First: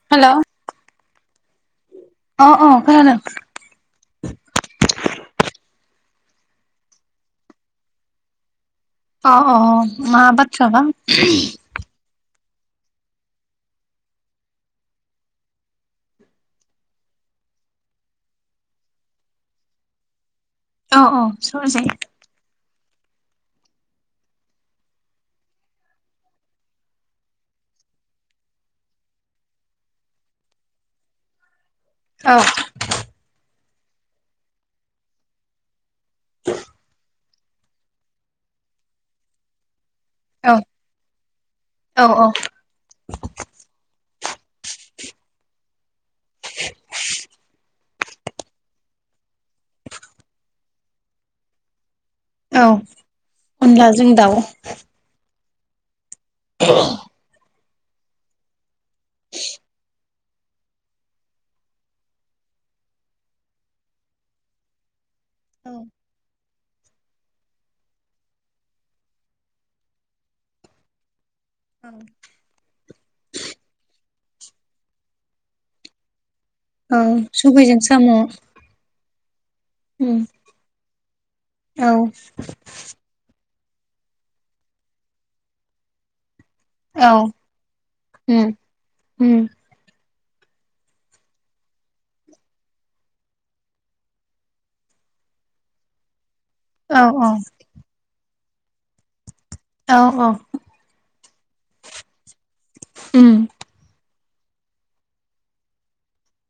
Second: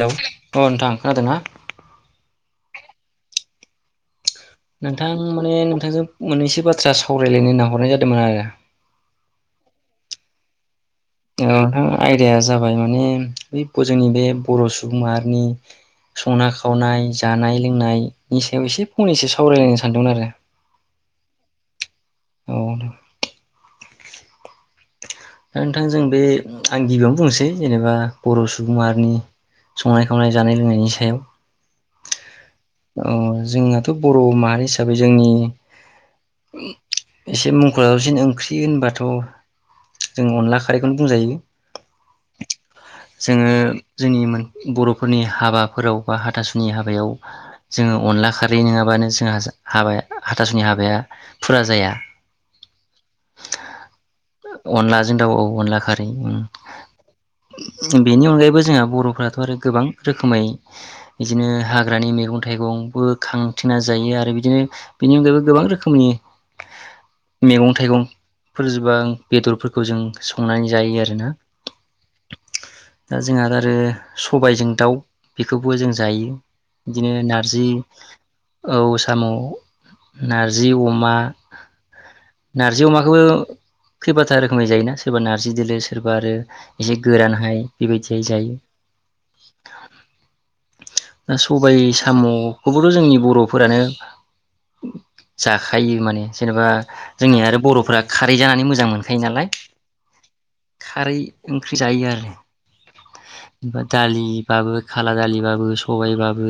हेल' hello अ नोंथां खोनादों ना अ अ खानादों नोंथां माने नोंथांजों मोननैसो बाथ्रा सावरायलायनो होनना हरनाय जादोंमोन आरो अ अ मा बाथ्राबा औ नोंथां आयदिया जाबाय जाबाय माने ब जोंनि बे बर' सुबुंमाहारिनि संनाय खावनाय जानाय लोंनायनि सायाव एसे फंनैसो सावरायलायनो सानदोंमोन आरो औ औ स जायो बुंनो दा नोंथां जों बे आं गिबियावनो बुंनोसै जेनेबा बर' सुबुंमाहारिनि संनाय खावनाय जानाय लोंनायनि सायाव औ औ जोंना थ' बर' माहारि हिसाबै जोंनि एसे मुंखसिन ओंख्रि होनबाथ' जों औ अनला खारैखौनो बुंजायो औ जोङो जोंनि मोन बर'फोरनि हाबाफोराव बा हाथासुनि हाबायाव जोङो अनला खारै नङाबानो जोंहा हाबाया हाथासुनि हाबाया फुरा जाया औ अनला जों जों दाउ अनलाजों दाउ औ अनला खारै ओम बेनि अनगायैबो जोंहा बर'फ्राथ' आरो गोबां रोखोमै बिदिनो हाग्रानि मैगं थाइगंबो खांथेना जायो आरो बिदिनो बेनि अनगायैबो गोबां रोखोमनि मैगं थाइगंफोर जोबा बेदरफोरखौ जों संनानै जायो आरो ना दा जोंहा [unintelligible] आरो सबायजों दाउ बेखौबो जों जायो औ बिदिनो नारजि सबायजों साम' औ साम' उम नारजि अम अमा औ नारजि अमाखौबो खैबाथा रोखोमै जायोना सोरबा नारजि दोलो सोरबा आरो एसे औ गोरानहाय बेबायदियै उम जायो उम दा सबाय साम'खौबोथ' जोंनि बर'फोरानो जाखायो माने जेनेबा औ औ जोंनि आरो बर'फोरा खा दै जानानै मोजां मोनो मोनखायो नालाय औ औ खारै ओंख्रि जायो आरो उम दालि बाबो खाला दालिबाबो सबायबाबो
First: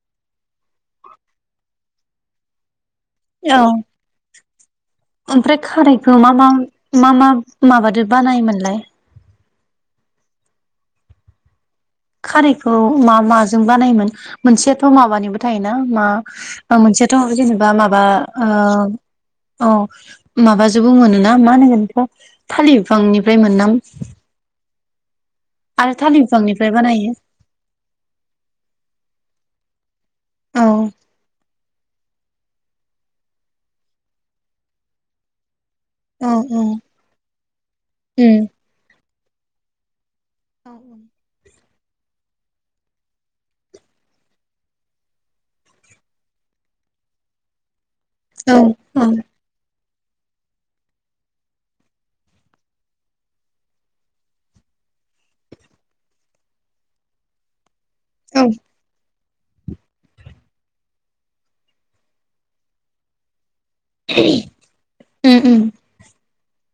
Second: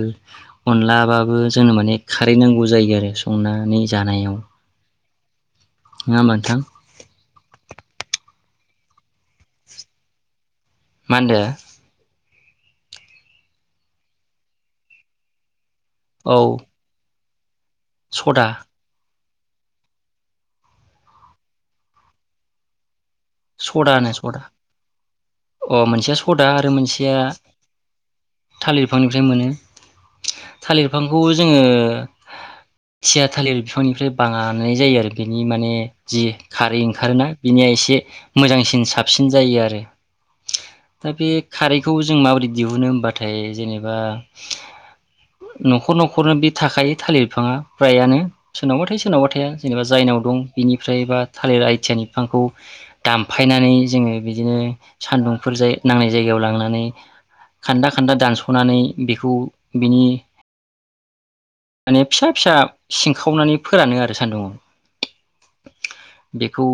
अनलाबाबो जोंनो माने खारै नांगौ जायो आरो औ संनानै जानायाव ओमफ्राय खारैखौ नङा मा होमबा मा नोंथां मा मा माबादि बानायोमोनलाय मा ओनदो खारैखौ मा माजों बानायोमोन मोनसेयाथ' माबानिबो थायो ना मा औ ओ मोनसे थ' जेनेबा बा माबा सदा ओ अ माबाजोंबो मोनोना मा होनो बेखौ थालि बिफांनिफ्राय मोनना सदा होनो सदा अ आरो मोनसेया थालिर सदा बिफांनिफ्राय आरो मोनसेया बानायो थालिर बिफां ओमफ्राय मोनो औ थालिर बिफांखौबो जोङो थिया थालिर बिफांनिफ्राय बानाय जायो आरो इ माने जि औ औ खारै ओंखारोना बिनिया एसे उम मोजांसिन साब साबसिन जायो आरो दा औ बे खारैखौ जों माबोरै दिहुनो होमबाथाय जेनेबा न'खर न'खरनो बे थाखायो थालिर बिफाङा फ्रायानो सोरनावबा थायो औ सोरनावबा थाया जेनेबा जायनाव दं बिनिफ्राय बा थालिर आइथिया बिफांखौ दामफायनानै जोङो बिदिनो सानदुंफोर नांनाय जायगायाव लांनानै खान्दा खान्दा औ दानस'नानै बेखौ बिनि माने फिसा फिसा सिंखावनानै फोरानो आरो उम उम सान्दुंङाव बेखौ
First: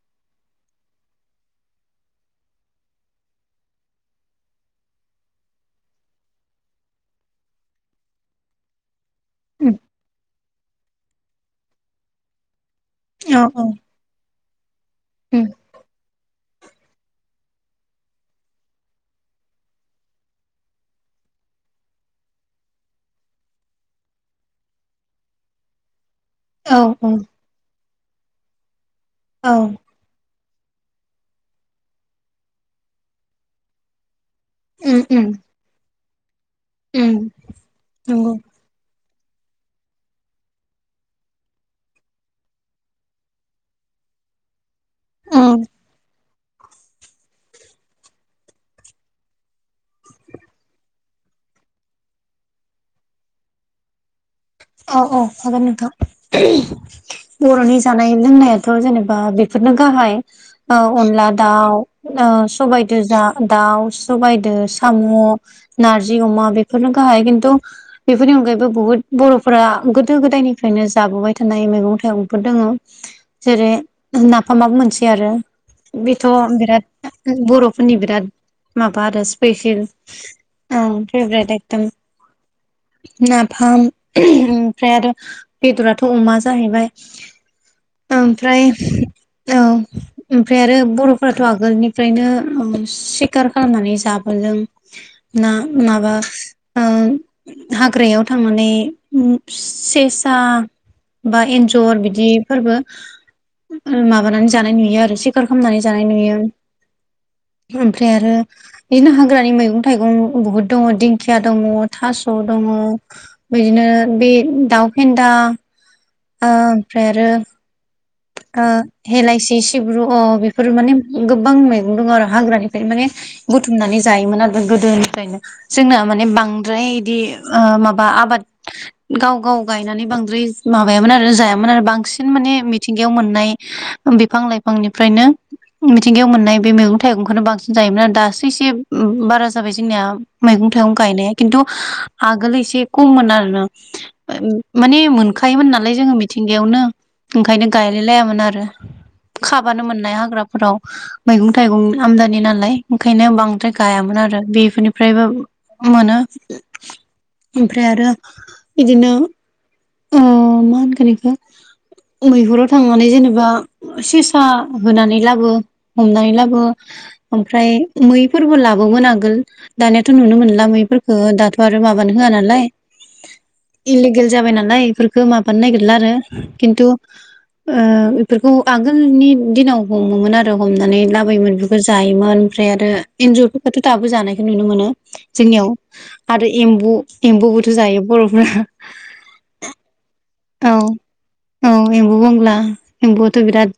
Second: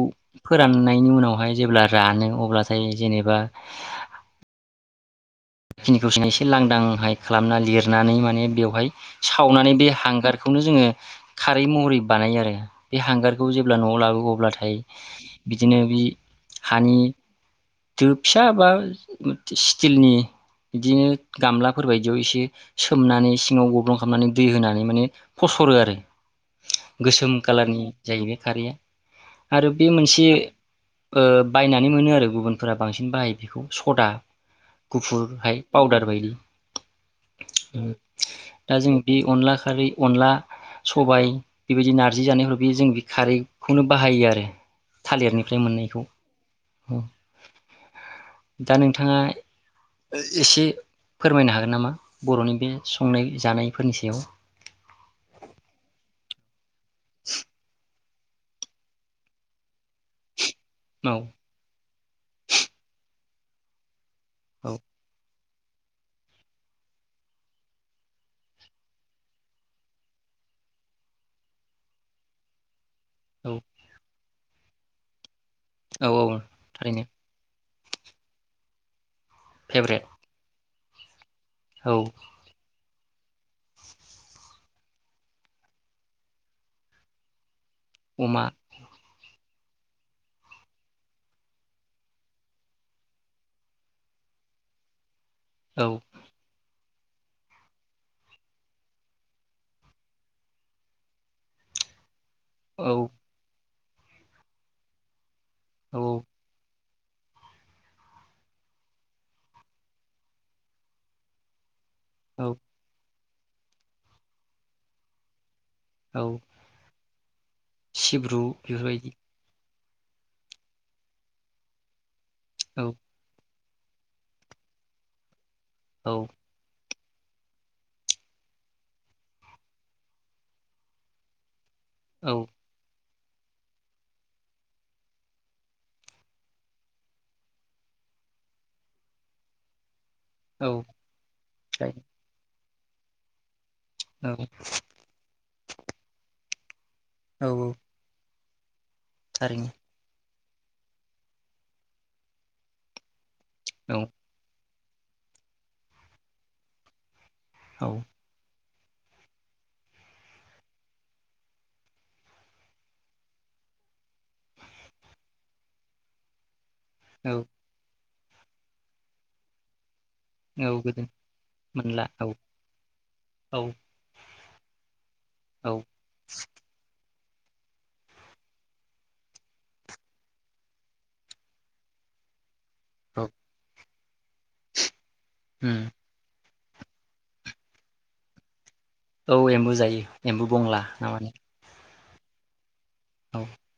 फोराननायनि उनावहाय जेब्ला रानो अब्लाथाय जेनेबा बेखिनिखौ एसे लांदांहाय खालामना लिरनानै माने बेवहाय सावनानै उम बे हांगार बेखौनो जोङो खारै महरै बानायो आरो। बे औ हांगारखौ औ जेब्ला न'आव लाबोयो अब्लाथाय उम [unintelligible] बिदिनो बि हानि दो फिसा बा स्टिलनि बिदिनो गामलाफोर बायदियाव एसे सोमनानै सिङाव गब्लं खालामनानै दै होनानै मानिफसरो आरो औ गोसोम कालारनि जाहैबाय खारैया औ आरो बे मोनसे ओ बायनानै मोनो आरो गुबुन फोरा बांसिन बाहायो बेखौ सदा उम गुफुर उम हाय पाउदार बायो उम उम नंगौ दा जों बे अनला खारै अनला सबाय बेबायदि नारजि जानायफोराव बे जों बे खारैखौनो बाहायो आरो। थालिरनिफ्राय उम मोननायखौ औ। दा नोंथाङा एसे फोरमायनो हागोन नामा बर'नि बे संनाय जानायफोरनि सायाव औ औ हागोन नोंथा बर'नि जानाय लोंनायाथ' जेनेबा बेफोरनो गाहाय औ अनला दाउ सबाइदोजा दाउ सबायजों औ साम' नारजि अमा बेफोरनो गाहाय खिन्थु बेफोरनि अनगायैबो बुहुत बर' फोरा गोदो गोदायनिफ्रायनो जाबोबाय थानाय मैगं थाइगंफोर दङो। औ जेरै नाफ फाम माबो मोनसे आरो औ बेथ' औ बिराद थारैनो बर' नि बिराद माबा आरो स्पेसिल फेभरेट औ भेबरेट एकदम औ नाफाम ओमफ्राय आरो बेदराथ' अमा जाहैबाय अमा ओमफ्राय औ ओमफ्राय आरो बर'फ्राथ' आगोलनिफ्रायनो सिखार खालामनानै जाबोदों ना औ माबा ओ हाग्रायाव थांनानै ओ सेसा बा एन्जर बिदि फोरबो औ ओ माबानानै जानाय नुयो आरो सि खार खालामनानै जानाय औ नुयो ओमफ्राय आरो बिदिनो हाग्रानि मैगं थाइगं बुहुद दङ दिंखिया दङ थास' औ दङ बिदिनो बे दाउ फेन्दा औ ओमफ्राय आरो सिब्रु आओ बेफोरबायदि हेलाायसिस [unintelligible] ब्रु अ बेफोरो माने गोबां मैगं दं आरो हाग्रानिफ्राय औ माने बुथुमनानै जायोमोन आरो गोदोनिफ्रायनो जोंना औ माने बांद्राय बिदि ओ माबा आबाद गाव गाव गायनानै बांद्राय माबायामोन आरो जायामोन मोन आरो बांसिन माने मिथिंगायाव मोननाय बिफां लाइफांनिफ्रायनो मिथिंगायाव मोननाय बे मैगं थाइगंखौनो बांसिन जायोमोन दासो एसे बारा जाबाय जोंनिया मैगं औ थाइगं गायनाया खिन्थु औ आगोल एसे खुम मोन आरो ना औ माने मोनखो थाखायोमोन नालाय जोङो मिथिंगायावनो औ खायनो औ गाइलाय लायामोन आरो ओ थारैनो खाबानो मोननाय हाग्रा फोराव मैगं थाइगं आमदानि नालाय ओंखायनो बां द्राय औ गायामोन आरो बेफोरनि फ्रायबो मोनो ओमफ्राय औ आरो बिदिनो ओ मा होनगोन इखौ मैहुराव थांनानै जेनेबा सेसा होनानै लाबो हमनानै लाबो औ ओमफ्राय मैफोरबो लाबोगोन आगोल दानिया थ' नुनो औ मोनला गोजोन मैफोरफोरखौ दाथ' आरो मोनला माबानो औ होआ नालाय औ इलिगेल जाबाय नालाय बेफोरखौ माबानो औ नागिरला आरो खिन्थु ओ बेफोरखौ आगोलनि दिनाव हमोमोन आरो हमनानै लाबोयोमोन बेफोरखौ जायोमोन। ओमफ्राय आरो औ एन्जरफोर फाथो दाबो जानायखौ नुनो मोनो। जोंनियाव उम आरो एम्बु एम्बुबोथ' जायो बर'फ्रा औ एम्बु जायो एमबु बुंला ना मा होनो एमबु बंग्ला एमबुआथ' बिराद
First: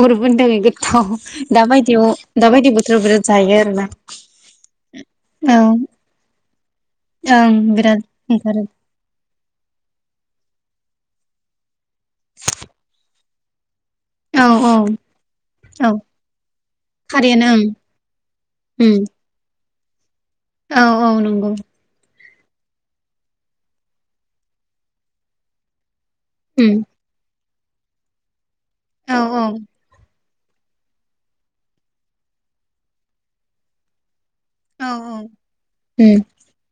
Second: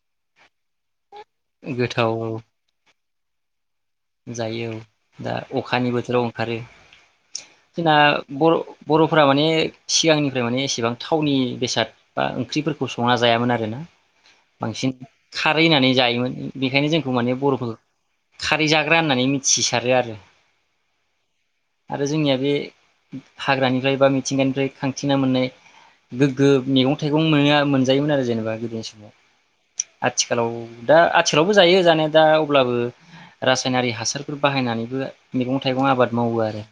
बर'फोरनि थाखाय गोथाव गोथाव दाबायदियाव दाबायदि बोथोराव बिराद जायो आरोना जायो औ दा औ अखानि बोथोराव ओंखारो ओं जोंना बिराद बर' ओंखारो बर'फोरा माने सिगांनिफ्राय माने एसेबां थावनि बेसाद बा ओंख्रिफोरखौ संना जायामोन आरोना औ औ बांसिन खारै होनानै औ जायोमोन बेखायनो जोंखौ माने खारैयानो ओं बर'फोरखौ खार जाग्रा उम होननानै मिथि थिसारो आरो औ औ नंगौ आरो जोंनिया बे हाग्रानिफ्राय बा मिथिंगानिफ्राय खांथिना मोननाय गोगो उम मेगं थाइगं मोनो मोनजायो मोन आरो जेनोबा [unintelligible] औ औ आद आथिखालाव दा आथिखालावबो जायो जानाया दा अब्लाबो रासायनारि हासार औ बाहायनानैबो मेगं-थाइगं आबाद उम मावो आरो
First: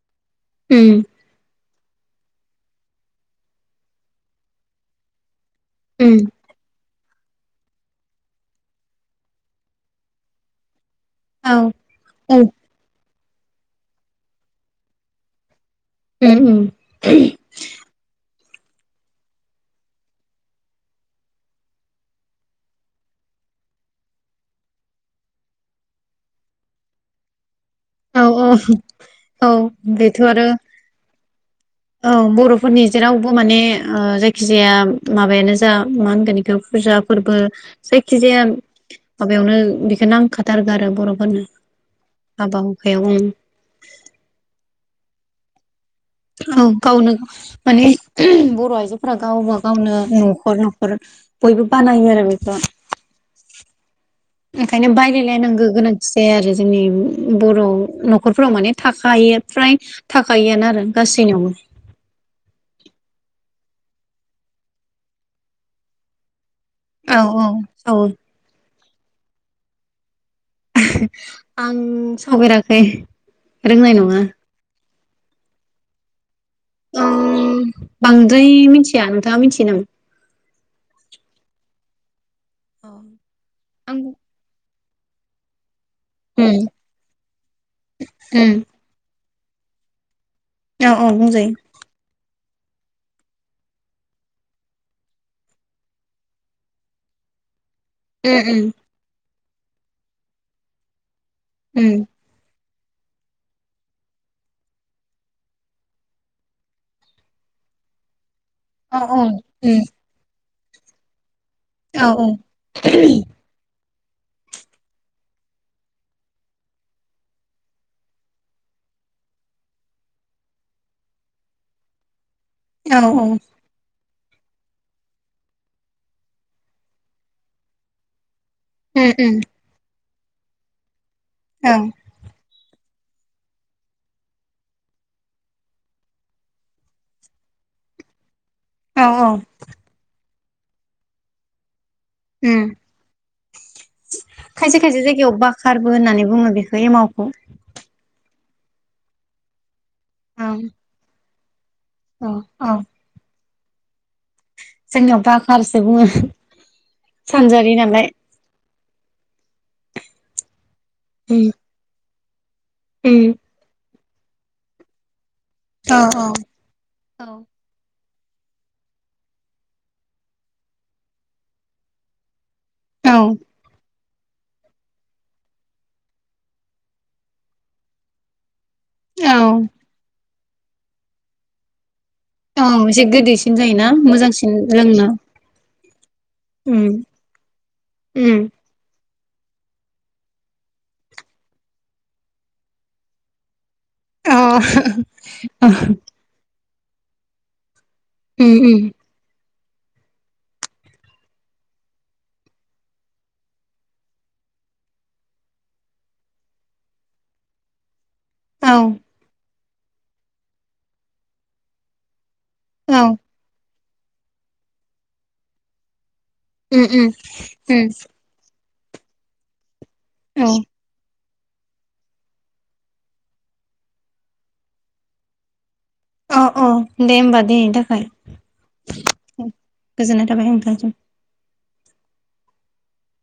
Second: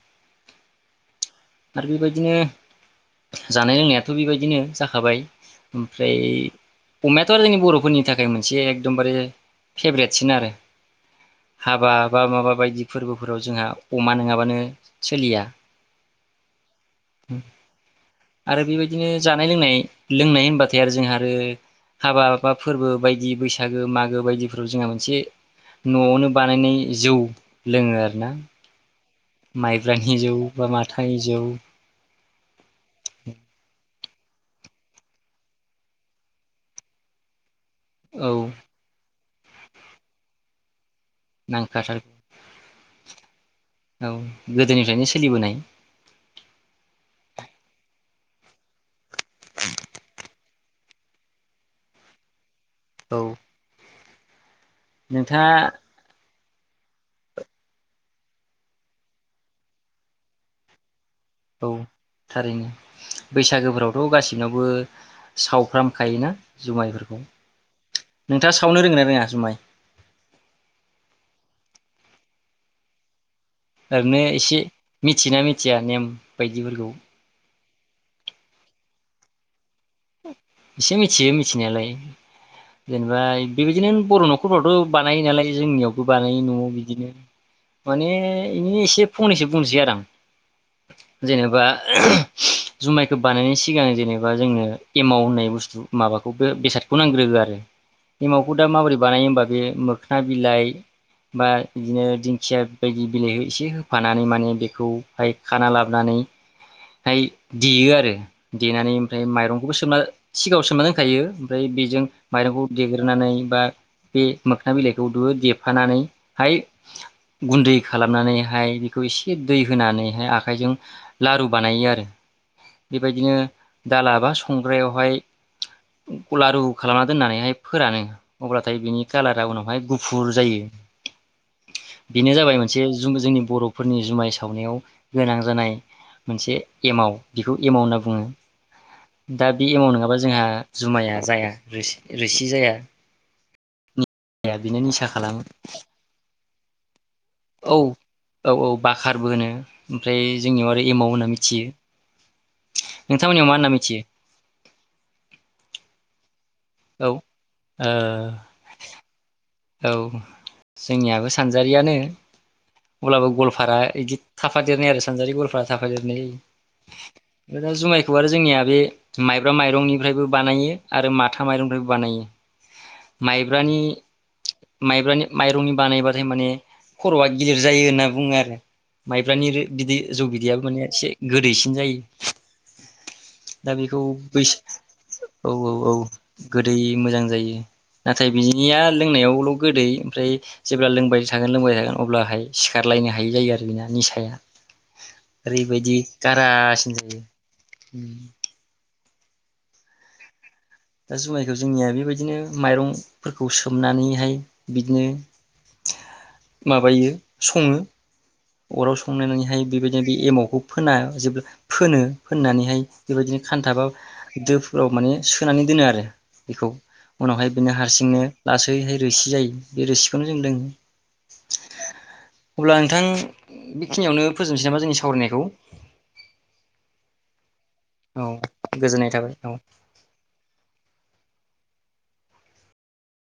उम आरो बिबायदिनो जानाय लोंनायाथ' बिबायदिनो जाखाबाय । ओमफ्राय उम अमायाथ' आरो जोंनि बर'फोरनि थाखाय मोनसे एकदमबारे फेब्रेटसिन आरो । औ हाबा बा औ माबा बायदि फोरबो फोराव जोंहा अमा नोंङाबानो सोलिया । उम-उम [unintelligible] आरो बिबायदिनो जानाय-लोंनाय, लोंनाय होनबाथाय आरो जोंहा आरो हाबा बा फोरबो बायदि बैसागो मागो बायदि फोरबो जोंहा मोनसे न'आवनो बानायनाय जौ लोंङो आरो औ ना औ । औ बेथ' आरो जौ औ बर'फोरनि जेरावबो माने ओ जायखि जाया माबायानो जा मा होनगोन इखौ फुजा फोरबो औ जायखिजाया माबायावनो बिखो नांखा दारगार बरफ ओनो नांखाथारगौ आबाव औ गोदोनिफ्रायनो सो सोलिबोनाय औ गावनो माने ओहोम बर' आइजोफ्रा गावबा- गावनो न'खर न'खर बयबो बानायो आरो बेखौ । औ ओंखायनो नोंथाङा बायलायलायनांगो गोनांथि जाया आरो जोंनि बर' न'खरफोराव माने थाखायो फ्राय थाखायोआनो आरो गासैनावबो औ थारैनो, बैसागोफोरावथ' गाैनावबो सावफ्रामखायोना । जुमायफोरखौ औ औ औ नोंथाङा सावनो रोंङो ना? रोङा जुमाइ? [unintelligible] आं सावफेराखै । ओरैनो एसे मिथियो ना मिथिया नेम बायदिफोरखौ? आं बांद्राय मिथिया नोंथाङा मिथियो नामा? एसे मिथियो मिथिनायालाय। आं जेनेबा बेबायदिनो उम बर' न'खरफ्रावथ' बानायो नालाय जोंनियाव। बानायो न'आव बिदिनो माने उम इनो एसे फंनैसो बुंनोसै आरो आं औ औ बुंजायो जेनेबा जुमायखौ बानायनायनि सिगां जेनेबा जोंनो एमाव होननाय बुस्थु माबाखौ बे बेसादखौ नांग्रोगौ आरो। एमावखौ दा उम माबोरै बानायो होमबा बे मोख्ना बिलाइ बा उम इदिनो दिंखिया। बायदि बिलाइ एसे होफानानै माने बेखौहाय खाना लाबोनानैहाय देयो आरो। देनानै औ औ ओमफ्राय माइरं उम गसोमा सिगाङाव सोमना दोनखायो। ओमफ्राय बेजों औ माइरंखौ देग्रोनानै बा बे मोखोना बिलाइखौ दो देफानानैहाय गुन्दै खालामनानैहाय बेखौ एसे दै होनानैहाय आखाइजों लारु बानायो आरो। औ बेबायदिनो उम दा लाबा संग्रायावहाय गलारु खालामना दोननानैहाय फोरानो। अब्लाथाय बिनि उम कालारा उनावहाय गु फुर जायो। औ बेनो जाबाय मो से जुं जोंनि बर'फोरनि जुमाय सावनायाव गोनां जानाय मोनसे एमाव बेखौ एमाव होनना बुङो। औ औ दा बे एमाव नङाबा जोंहा जुमाया जाया [unintelligible] रोसि उम जाया। खायसे बिनो खायसे निसा जायगायाव खालामो बाखारबो होननानै बुङो बेखौ एमावखौ। औ औ औ बाखारबो होनो। ओमफ्राय जोंनियाव आरो एमाव होनना मि थियो। अ औ। ना मिथियो जोंनियाव बाखारसो बुङो। औ ओ। सानजारि नालाय औ जोंनियाबो उम सानजारियानो अब्लाबो उम गलफारा इदि थाफा देरनाय आरो सानजारि गलफा औ थाफैदेरनाय औ जायो औ आमफाय दा जुमाय खौ आरो जोंनिया बे माइब्रा माइरंनिफ्रायबो बानायो आरो माथा माइरंनिफ्रायबो बानायो औ माइब्रानि माइब्रानि माइरंनि बानायबाथाय माने खर'आ गिदिर जायो होनना बुङो आरो औ माइब्रानि बिदि जौ बिद बियाबो माने एसे गोदैसिन जायो। औ एसे गोदैसिन दा जायोना बेखौ बैस मोजांसिन लोंनो औ औ औ गोदै उम मोजां जायो नाथाय उम बिनिया लोंनायावल' गोदै ओमफ्राय जेब्ला लोंबाय थागोन लोंबाय थागोन अब्लाहाय सिखारलायनो हायि जायो आरो बिना नि साया अ ओरैबायदि गारास जायो। दा उम उम दा जुमायखौ जोंनिया बेबायदिनो माइरंफोरखौ सोमनानैहाय बिदिनो माबायो सङो औ अराव संनो नोंहाय बेबायदिनो बे एमावखौ फोना जेब्ला फोनो फोननानैहाय औ बेबायदिनो खानथाबा दोफोराव माने सोनानै दोनो आरो बेखौ उम उम उनावहाय बेनो उम हारसिंनो लासै यैहाय रोसि जायो बे रोसिखौनो जों औ लोङो। अब्ला नोंथां बेखिनियावनो फोजोबनोसै नामा जोंनि सावरायनायखौ अ अ दे होमबा दे थाखाय औ गोजोननाय थाबाय औ गोजोननाय थाबाय नोंथांजों